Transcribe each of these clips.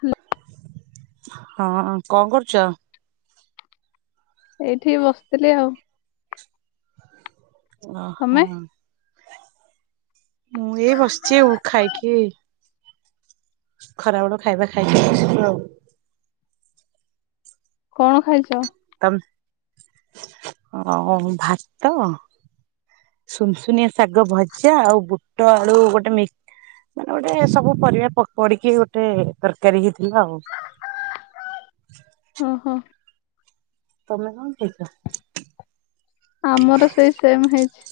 Hello. ହଁ କଣ କରୁଛ? ଏଇଠି ବସିଥିଲି ଆଉ। ଓହୋ। ତମେ ମୁଁ ଏଇ ବସିଛି ଆଉ ଖାଇକି ଖରାବେଳୁ ଖାଇବା ଖାଇକି ବସିଛୁ ଆଉ। କଣ ଖାଇଛ? ତମ ଓ ଭାତ ଶୁନ୍ ଶୁନିଆ ଶା ଶାଗ ଭଜା ଆଉ ବୁଟ ଆଳୁ ଗୋଟେ ମି ମାନେ ଗୋଟେ ସବୁ ପରିବା ପଡିକି ଗୋଟେ ତରକାରୀ ହେଇଥ୍ ଥିଲା ଆଉ। ଓହୋ ତମେ କଣ ଖାଇଚ? ଆମର ସେଇ ସେମ ହେଇଚି।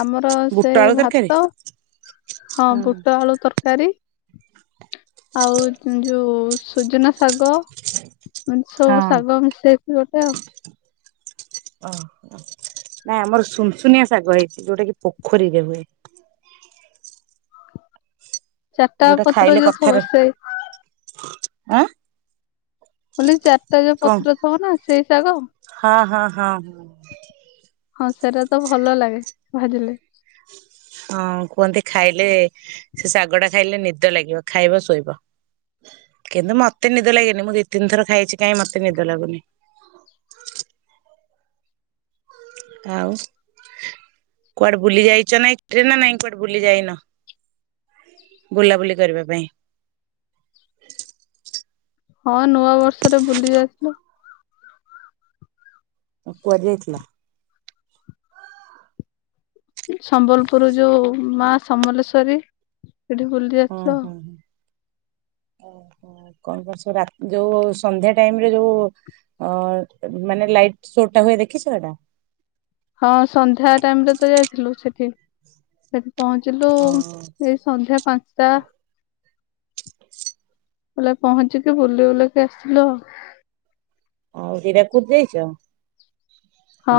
ଆମର ସେ ବୁଟ ଆଳୁ ତରକାରୀ? ଭାତ ହଁ ହୁଁ ବୁଟ ଆଳୁ ତରକାରୀ। ଆଉ ଯୋଉ ସଜନା ଶାଗ ଛଉ ହଁ ଶାଗ ମିଶେଇକି ଗୋଟେ ଆଉ। ଓ ହ ନାଇଁ ଆମର ସୁନସୁନିଆ ଶାଗ ହେଇଛି ଯୋଉଟା କି ପୋଖରୀରେ ହୁଏ। ଚାରିଟା ଯୋଉଟା ପତ୍ର ଖାଇଲେ ଯୋଉ ଥିବ କଥାରେ ସେ ଆଁ? ମୁଁ କହିଲି ଚାରିଟା ଯୋଉ କଣ ପତ୍ର ଥିବ ନା ସେଇ ଶାଗ। ହଁ ହଁ ହଁ ହଁ ସେଟା ତ ଭଲ ଲାଗେ ଭାଜିଲେ। ହଁ କୁହନ୍ତି ଖାଇଲେ ସେ ଶାଗ ଟା ଖାଇଲେ ନିଦ ଲାଗିବ ଖାଇବ ଶୋଇବ। କିନ୍ତୁ ମତେ ନିଦ ଲାଗେନି ମୁଁ ଦି ତିନିଥର ଖାଇଛି କାଇହିଁ ମତେ ନିଦ ଲାଗୁନି। ଆଉ କୁଆଡେ ବୁଲି ଯାଇଚ ନା [unintelligible] ନା ନାଇଁ କୁଆଡେ ବୁଲି ଯାଇନ, ବୁଲାବୁଲି କରିବା ପାଇଁ? ହଁ ନୂଆ ବର୍ଷରେ ବୁଲି ଯାଇଥିଲୁ। କୁଆଡେ ଯାଇଥିଲ? ସମ୍ବଲପୁର ଯୋଉ ମା ସମଲେଶ୍ଵରୀ। ସେଠି ବୁଲି ହଁ ଆସିଚୁ ଆଉ। ହଁ ଓହୋ କଣ କଣ ସବୁ ରା ଯୋଉ ସନ୍ଧ୍ୟା ଟାଇମରେ ଯୋଉ ଅ ମାନେ ଲାଇଟ ସୋ ଟା ହୁଏ ଦେଖିଚ ହେଟା? ହଁ ସନ୍ଧ୍ୟା ଟାଇମ ରେ ତ ଯାଇଥିଲୁ ସେଠି। ସେ ପହଞ୍ଚିଲୁ ହଁ। ଏଇ ସନ୍ଧ୍ୟା ପାଞ୍ଚଟା ବଲେ ପହଞ୍ଚିକି ବୁଲ ବୁଲକି ଆସିଲୁ ଆଉ। ଆଉ ହୀରାକୁଦ ଯାଇଚ? ହଁ।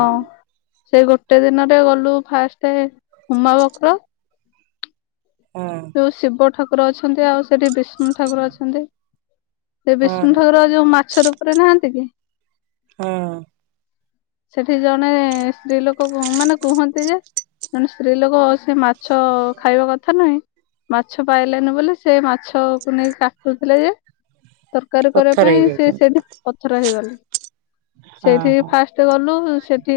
ସେ ଗୋଟେ ଦିନରେ ଗଲୁ ଫାଷ୍ଟ ଉମା ପଖର ହଁ ଯୋ ଶିବ ଠାକୁ ର ଅଛନ୍ତି ଆଉ ସେଠି ବିଷ୍ଣୁ ଠାକୁର ଅଛନ୍ତି। ସେ ହଁ ବିଷ୍ଣୁ ହଁ ଠାକୁର ଯୋଉ ମାଛ ରୂପରେ ନାହାନ୍ତି କି? ହଁ ସେଠି ଜଣେ ସ୍ତ୍ରୀ ଲୋକ ମାନେ କୁହନ୍ତି ଯେ ଜଣେ ସ୍ତ୍ରୀ ଲୋକ ସେ ମାଛ ଖାଇବା କଥା ନୁହେଁ। ମାଛ ପାଇଲେନି ବୋଲି ସେ ମାଛକୁ ନେଇକି କାଟୁଥିଲେ ଯେ ତରକାରୀ କରିବା ପଥର ପାଇଁ ସେ ହେଇଯାଇଛନ୍ତି। ସେଇଠି ପଥର ହେଇଗଲେ ହଁ ସେଇଠି ହଁ ଫାଷ୍ଟ ଗଲୁ ସେଠି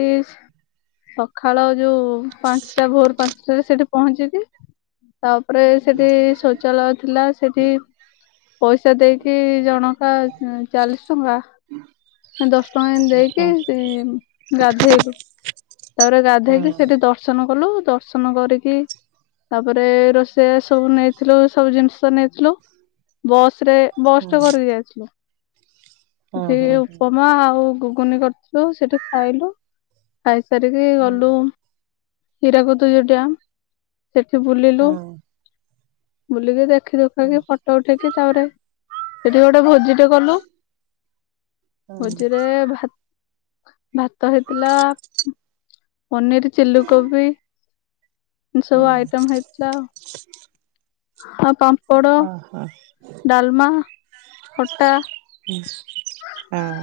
ସକାଳ ଯୋଉ ପାଞ୍ଚଟା ଭୋର ପାଞ୍ଚଟା ସେ ସେଠି ପହଞ୍ଚିିକି ତାପରେ ସେଠି ଶୌଚାଳୟ ଥିଲା ସେଠି ପଇସା ଦେଇକି ଜଣ ଟା ଚାଳିଶ ଟଙ୍କା, ଦଶ ଟଙ୍କା ଦେଇକି ହଁ। ଗାଧେଇଲୁ। ତାପରେ ହଁ ଗାଧେଇକି ସେଠି ଦର୍ଶନ କଲୁ। ଦର୍ଶନ କରିକି ତାପରେ ରୋଷେୟା ସବୁ ନେଇଥିଲୁ ସବୁ ଜିନିଷ ନେଇଥିଲୁ ବସ୍ ସେ ବସ୍ ହଁ। ଟେ କରିକି ଯାଇଥିଲୁ। ହଁ ସେ ହଁ ଉପମା ଆଉ ଗୁଗୁନି କରିଥିଲୁ ସେଠି ଖାଇଲୁ। ଖାଇସାରିକି ହଁ ଗଲୁ ହୀରାକୁଦ ଯୋଉ ଡାମ୍ ସେଟା ବୁଲିଲୁ ହଁ ବୁଲିକି ଦେଖିଲୁ କ୍ଷୀର ପିଇକି ଫଟୋ ଉଠେଇକି ତାପରେ ସେଠି ଗୋଟେ ଭୋଜିଟେ କଲୁ ଭୋଜିରେ ଭାତ ଭାତ ହେଇଥିଲା ପନିର ଚିଲିକୋବି ସବୁ ହଁ ଆଇଟମ ହେଇଥିଲା। ହଁ ପା। ଓ ହୋ [inaudible] ଡାଲମା, ଖଟା ହ [inaudible] ହଁ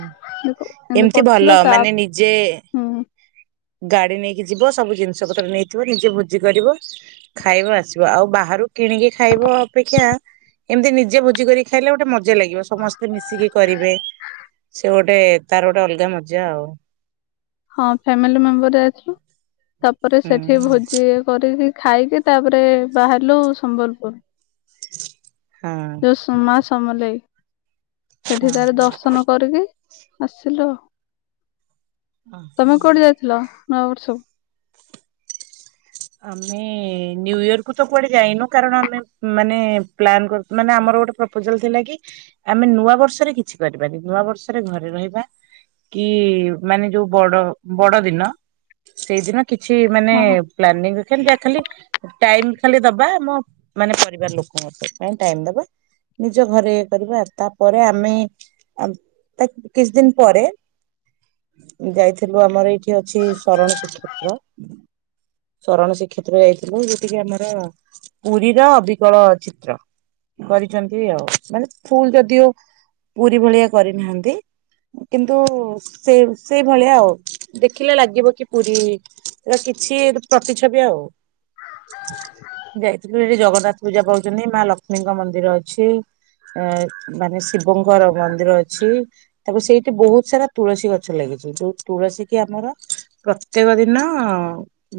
[inaudible] ଏମିତି କରିଥିଲୁ ଭଲ ତା ମାନେ ନିଜେ [inaudible] ଗାଡି ନେଇକି ଯିବ ସବୁ ଜିନିଷ ପତ୍ର ନେଇଥିବ ନିଜେ ଭୋଜି କରିବ ଖାଇବ ଆସିବ। ଆଉ ବାହାରୁ କିଣିକି ଖାଇବ ଅପେକ୍ଷା ଏମିତି ନିଜେ ଭୋଜି କରିକି ଖାଇଲେ ଗୋଟେ ମଜା ଲାଗିବ ସମସ୍ତେ ମିଶିକି କରିବେ ସେ ଗୋଟେ ତାର ଗୋଟେ ଅଲଗା ମଜା ଆଉ। ହଁ। ଫ୍ୟାମିଲି ମେମ୍ବର ଯାଇଥିଲୁ। ତାପରେ ସେଠି ହୁଁ ଭୋଜି କରିକି ଖାଇକି ତାପରେ ବାହାରିଲୁ ସମ୍ବଲପୁର। ହଁ ଯୋଉ ମା ସମଲେଇ ହଁ ସେଠି ତାର ଦର୍ଶନ କରିକି ଆସିଲୁ। ତମେ ହଁ କୋଉଠି ଯାଇଥିଲ? ନୂଆବର୍ଷକୁ ଆମେ ନ୍ୟୁୟରକୁୁ ତ କୁଆଡେ ଯାଇନୁ। କାରଣ ଆମେ ମାନେ ପ୍ଲାନ କର ମାନେ ଆମର ଗୋଟେ ପ୍ରପୋଜାଲ ଥିଲା କି ଆମେ ନୂଆ ବର୍ଷରେ କିଛି କରିବାନି। ନୂଆ ବର୍ଷରେ ଘରେ ରହିବା କି ମାନେ ଯୋଉ ବଡ ବଡ ଦିନ ସେଇଦିନ କିଛି ମାନେ ହଁ ଯ ଖା ଟାଇମ ଖାଲି ଦବା ଆମ ମାନେ ପରିବାର ଲୋକଙ୍କ ପାଇଁ ଟାଇମ ଦବା, ନିଜ ଘରେ କରିବା ତାପରେ ଆମେ କିଛି ଦିନ ପରେ ଯାଇଥିଲୁ। ଆମର ଏଇଠି ଅଛି ଶରଣ ଶ୍ରୀକ୍ଷେତ୍ର। ଶରଣ ଶ୍ରୀକ୍ଷେତ୍ର ଯାଇଥିଲୁ ଯଉଠ କିି ଆମର ପୁରୀର ଅବିକଳ ଚିତ୍ର କରିଛନ୍ତି। ଆଉ ମାନେ ଫୁଲ ଯଦିଓ ପୁରୀ ଭଳିଆ କରିନାହାନ୍ତି କିନ୍ତୁ ସେ ସେଇ ଭଳିଆ ଆଉ ଦେଖିଲେ ଲାଗିବ କି ପୁରୀର କିଛି ପ୍ରତିଛବି ଆଉ ଯାଇଥିଲି ସେଠି ଜଗନ୍ନାଥ ପୂଜା ପାଉଛନ୍ତି। ମା ଲକ୍ଷ୍ମୀଙ୍କ ମନ୍ଦିର ଅଛି। ଆ ମାନେ ଶିବଙ୍କର ମନ୍ଦିର ଅଛି। ତାକୁ ସେଇଠି ବହୁତ ସାରା ତୁଳସୀ ଗଛ ଲାଗିଛି ଯୋଉ ତୁଳସୀ କି ଆମର ପ୍ରତ୍ୟେକ ଦିନ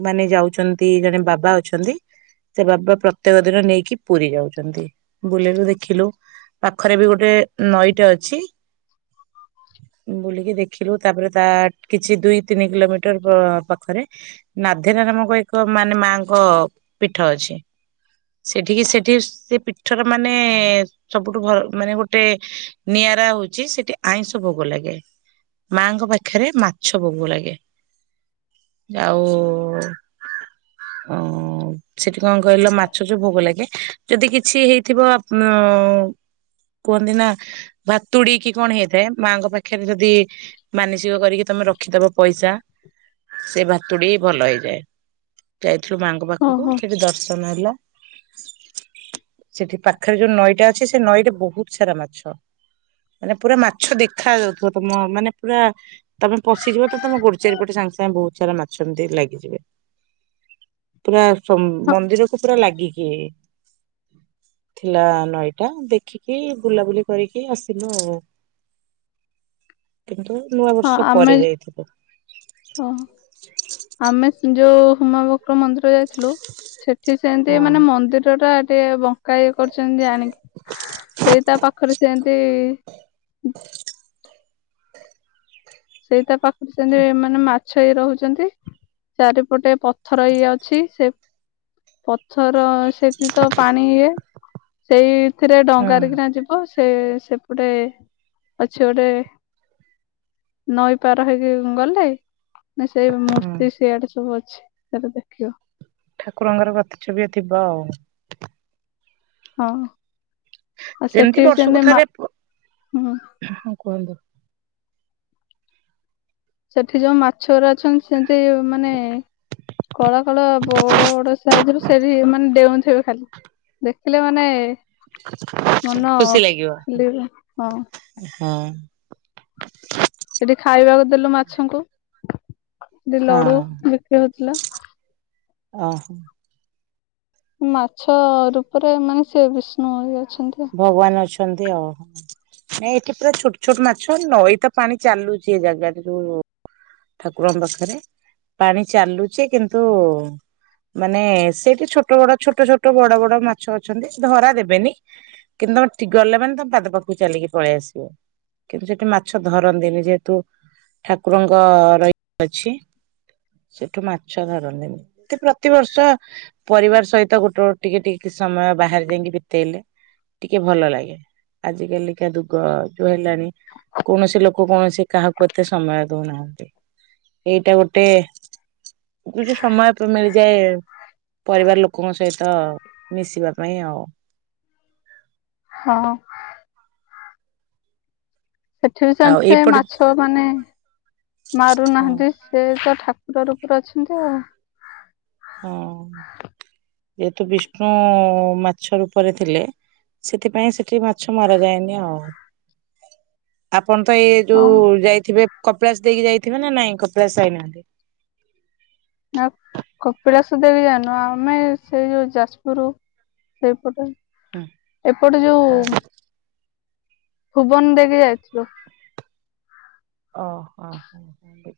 ମାନେ ଯାଉଛନ୍ତି। ଜଣେ ବାବା ଅଛନ୍ତି ସେ ବାବା ପ୍ରତ୍ୟେକ ଦିନ ନେଇକି ପୁରୀ ଯାଉଛନ୍ତି। ବୁଲିଲୁ ଦେଖିଲୁ ପାଖରେ ବି ଗୋଟେ ନଈଟା ଅଛି ବୁଲିକି ଦେଖିଲୁ। ତାପରେ, ତା କିଛି ଦୁଇ ତିନି କିଲୋମିଟ [unintelligible] ପାଖରେ ନାଧନା ନାମକ ଏକ ମାନେ ମାଙ୍କ ପୀଠ ଅଛି। ସେଠିକି ସେଠି ସେ ପୀଠର ମାନେ ସବୁଠୁ ଭ ମାନେ ଗୋଟେ ନିଆରା ହଉଛି ସେଠି ଆଇଁଷ ଭୋଗ ଲାଗେ। ମାଙ୍କ ପାଖରେ ମାଛ ବୋଗ ଲାଗେ। ଆଉ ଓ ଅ ସେଠି କଣ କହିଲ ମାଛ ଯୋଉ ଭୋଗ ଲାଗେ, ଯଦି କିଛି ହେଇଥିବ ଆ କୁହନ୍ତି ନା ଭାତୁଡି କି କଣ ହେଇଥାଏ ମାଙ୍କ ପାଖରେ ଯି ଯଦି ମାନସିକ କରିକି ତମେ ରଖିଦବ ପଇସା ସେ ଭା [unintelligible] ଭଲ ହେଇଯାଏ। ଯ ମାଙ୍କ ପାଖକୁ ଓହୋ ସେଠି ଦର୍ଶନ ହେଲା। ସେଠି ପାଖରେ ଯୋଉ ନଈଟା ଅଛି ସେ ନଈରେ ବହୁତ ସାରା ମାଛ, ମାନେ ପୁରା ମାଛ ଦେଖା ଯାଉଥିବ। ତମ ମାନେ ପୁରା ତମେ ପଶିଯିବ ତ ତମ ଗୋଡି ଚାରିପଟେ ସାଙ୍ଗେ ସାଙ୍ଗେ ବହୁତ ସାରା ମାଛ ସେମତି ଲାଗିଯିବେ। ପୁରା ମନ୍ଦିରକୁୁ ପୁରା ଲାଗିକି ଥିଲା ନଈଟା ଦେଖିକି ବୁଲାବୁଲି କରିକି ଆସିଲୁ ଆଉ। କିନ୍ତୁ ନୂଆ ହଁ ବର୍ଷ ଆମେ ପରେ ଯାଇଥିଲୁ। ହଁ ଆମେ ସି ହୁମା ବକ୍ର ମନ୍ଦିର ଯାଇ ଥିଲୁ ସେଠି ସେମିତି ହଁ ମାନେ ମନ୍ଦିର ଟା ଇଏ ବଙ୍କା ଇଏ କରୁଚନ୍ତି ଜାଣିକି, ସେଇ ତା ପାଖରେ ସେମତି ସେଇତା ପାଖରେ ସେମିତି ମାନେ ମାଛ ଇ ରହୁଛନ୍ତି। ଚାରିପଟେ ପଥର ଇଏ ଅଛି। ସେ ପଥର ସେ ସେଠି ତ ପାଣି ଇଏ ସେଇ ଏଥିରେ ହଁ ଡଙ୍ଗାରେ କିଣା ଯିବ, ସ୍ ସେ ସେପଟେ ଅଛି ଗୋଟେ ନଈ ପାର ହେଇକି ଗଲେ? ନା ସେଇ ହଁ। ମୂର୍ତ୍ତି ସିଆଡେ ସବୁ ଅ ସେ ତାର ଦେଖିବ। ଠାକୁରଙ୍କର କଥାଛବି ଥିବ ଆଉ। ହଁ। ଆଉ ସେମିତି ସେଠି ବର୍ଷକୁ ମା ଥରେ, ହୁଁ ହଁ କୁହନ୍ତୁ। ସେଠି ଯୋଉ ମାଛ ଗୋରା ଅଛନ୍ତି ସେମିତି ମାନେ କଳା କଳା ବଡ ବଡ ସାଇଜର, ସେଠି ମାନେ ଡେଉଁଥିବେ ଖାଲି ଦେଖିଲେ ମାନେ ମନ ଖୁସି ଲାଗିବ। ଖାଲି ହଁ ହଁ। ଏଠି ଖାଇବାକୁ ଦେଲୁ ମାଛଙ୍କୁ। ଏଠି ହଁ ଲଡୁ ବିକ୍ରିହଉଚି। ଥିଲା। ଅଁ। ମାଛ ରୂପରେ ମାନେ ସେ ବିଷ୍ଣୁ ହେଲେ। ଭଗବାନ ଅଛନ୍ତି ଆଉ। ନାଇଁ ଏଠି ପୁରା ଛୋଟ ଛୋଟ ମାଛ ନଈ ତ ପାଣି ଚାଲୁଛି ଏ ଜାଗାରେ, ଯୋଉ ଠାକୁରଙ୍କ ପାଖରେ ପାଣି ଚାଲୁଛି କିନ୍ତୁ ମାନେ ସେଠି ଛୋଟ ବଡ ଛୋଟ ଛୋଟ ବଡ ବଡ ମାଛ ଅଛନ୍ତି ଧରା ଦେବେନି। କିନ୍ତୁ ତମେ ଗଲେ ମାନେ ତମ ପାଦ ପାଖକୁ ଚାଲିକି ପଳେଇ ଆସିବ କିନ୍ତୁ ସେଠି ମାଛ ଧରନ୍ତିନି ଯେହେତୁ ଠାକୁରଙ୍କ ରହି ଅଛି ସେଠୁ ମାଛ ଧରନ୍ତିନି ଏ ପ୍ରତିବର୍ଷ ପରିବାର ସହିତ ଗୋଟେ ଟିକେ ଟିକେ ସମୟ ବାହାରେ ଯାଇକି ବିତେଇଲେ ଟିକେ ଭଲ ଲାଗେ ଆଜିକାଲିକା ଯୁଗ ଯୋଉ ହେଲାଣି କୌଣସି ଲୋକ କୌଣସି କାହାକୁ ଏତେ ସମୟ ଦଉନାହାନ୍ତି ଏଇଟା ଗୋଟେ କିଛି ସମୟ ମିଳିଯାଏ ପରିବାର ଲୋକଙ୍କ ସହିତ ମିଶିବା ପାଇଁ ଆଉ। ହଁ। ସେଠି ବି ସେ ଆଉ ସେମ୍ ଏଇପଟେ ମାଛ ମାନେ ହଁ ମାରୁନାହାନ୍ତି ସେ ତ ଠା ତାର ଉପରେ ଅଛନ୍ତି ଆଉ। ହଁ ଯେହେତୁ ବିଷ୍ଣୁ ମାଛ ରୂପରେ ଥିଲେ ସେଥିପାଇଁ ସେଠି ମାଛ ମରାଯାଏନି ଆଉ। ଆପଣ ତ ଏଇ ହଁ ଯୋଉ ଯାଇଥିବେ କପଳାସ ଦେଇକି ଯାଇଥିବେ ନା ନାଇଁ, କପଳାସ ଯାଇନାହାନ୍ତି? ନା କପିଳାସ ଦେଇକି ଯାଇନୁ ଆମେ ସେଇ ଯୋଉ ଯାଜପୁର ସେଇପଟେ। ହୁଁ ଏପଟେ ଯୋଉ ଭୁବନ ଦେଇକି ଯାଇଥିଲୁ। ଓଃ ବୁଝିଲି।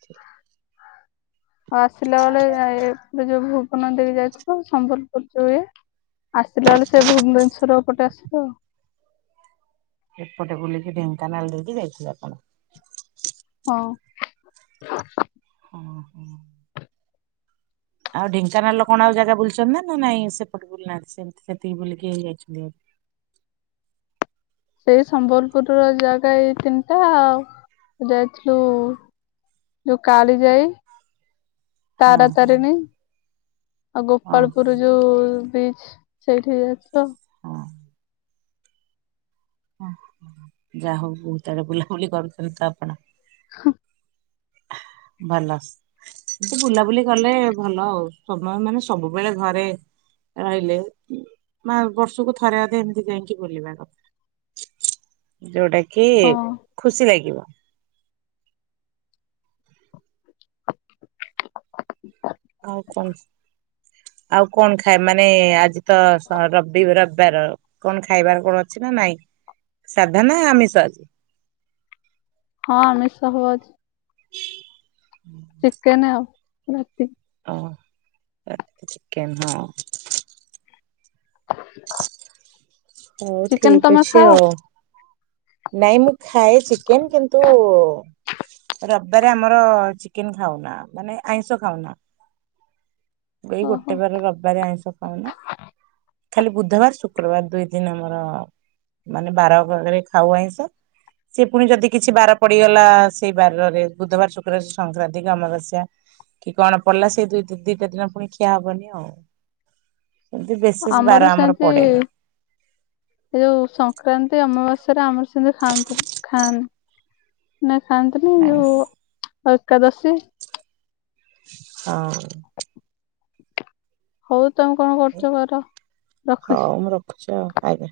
ଆଉ ଆସିଲା ବେଳେ ଡାଇରେକଟ ଯିବୁ। ତମେ ଦେଇକି ଯାଇଥିବ ସମ୍ବଲପୁର [unintelligible] ଆସିଲା ବେଳେ ସେଇ ଭୁବନେଶ୍ଵର ପଟେ ଆସି ହୁଁ। ପଟେ ବୁଲିକି ଢେଙ୍କାନାଳ ଦେଇକି ଯାଇଥିଲେ ଆପଣ। ହଁ। ଓହୋ। ଆଉ ଢେଙ୍କାନାଳ ଲୋକଣ ଆଉ ଜାଗା ବୁଲିଛନ୍ତି ନା ନା ନାଇଁ ସେପଟେ ବୁଲ ନାହାନ୍ତି ସେମିତି ସେତିକି ବୁଲିକି ହେଇଯାଇଛନ୍ତି ଆଉ। ସେଇ ସମ୍ବଲପୁରର ଜାଗା ଏଇ ତିନିଟା ଆଉ ଯାଇଥିଲୁ ଯୋଉ କାଳିଯାଇ। ହଁ ତାରାତାରିଣୀ ଆଉ ହଁ ଗୋପାଳପୁରେ ଯୋଉ ବ୍ରିଚ ସେଇଠି ଯାଉଛ ହଁ। ଓ ଯାହା ହଉ ବହୁତ ଆଡେ ବୁଲାବୁଲି କରୁଛନ୍ତି ତ ଆପଣ ହଁ। ଭଲ ଏ ବୁଲାବୁଲି କଲେ ଭଲ ଆଉ ସମୟ ମାନେ ସବୁବେଳେ ଘରେ ରହିଲେ ମା ବର୍ଷକୁ ଥରେ ଅଧେ ଏମିତି ଯାଇକି ବୁଲିବା କଥା ଯୋଉଟା କି କି ହଁ ଖୁସି ଲାଗିବ। ଆଉ କଣ ଆଉ କଣ ଖାଏ ମାନେ ଆଜି ତ ସ ରବି ର ବାର କଣ ଖାଇବାର କଣ ଅଛି ନା ନାଇଁ ସାଧ ନା ଆମିଷ ଆଜି। ହଁ ଆମିଷ ହବ ଆଯି। ଚିକେନ ଆଉ ଭାତି ଓ ଚିକେନ ହଁ [unintelligible] ହଉ ଚିକେନ ଠିକ ତମେ ଅଛି ଖାଅ ଆଉ। ନାଇଁ ମୁଁ ଖାଏ, ଚିକେନ କିନ୍ତୁ ରବିବାରେ ଆମର ଚିକେନ ଖାଉନା ମାନେ ଆଇଁଷ ଖାଉନା। ଏଇ ଗୋଟେ ଓହୋ ବାର ରବିବାର ଆଇସ ଖାଉନା। ଖାଲି ବୁଧବାର ଶୁକ୍ରବାର ଦୁଇ ଦିନ ଆମର ମାନେ ବାର ବରେ ଖାଉ ଆଇଁଷ ସେ ପୁଣି ଯଦି କିଛି ବାର ପଡିଗଲା ସେଇ ବାରରେ ବୁଧବାର ଶୁକ୍ରବାରେ ସଂକ୍ରାନ୍ତି କି ଅମାବାସ୍ୟା କି କଣ ପଡିଲା ସେଇ ଦ ଦିଟା ଦିନ ପୁଣି ଖିଆ ହବନି ଆଉ। ଏମିତି ବିଶେଷ ବାର ଆମର ସେମତି ପଡେନି। ଏ ଯୋଉ ସଂକ୍ରାନ୍ତି ଅମାବାସ୍ୟା ସ ଆମର୍ ଖାଆନ୍ତୁ ଖାଆନ୍ତ। ନେ ଖଥାନ୍ତିନି ଯୋଉ ଆଉ ଏକାଦଶୀ ହଁ। ହଉ। ତମେ କଣ କରୁଛ କର ରଖୁଛି। ହଉ ମୁଁ ରଖୁଛି ଆଉ ଆଜ୍ଞା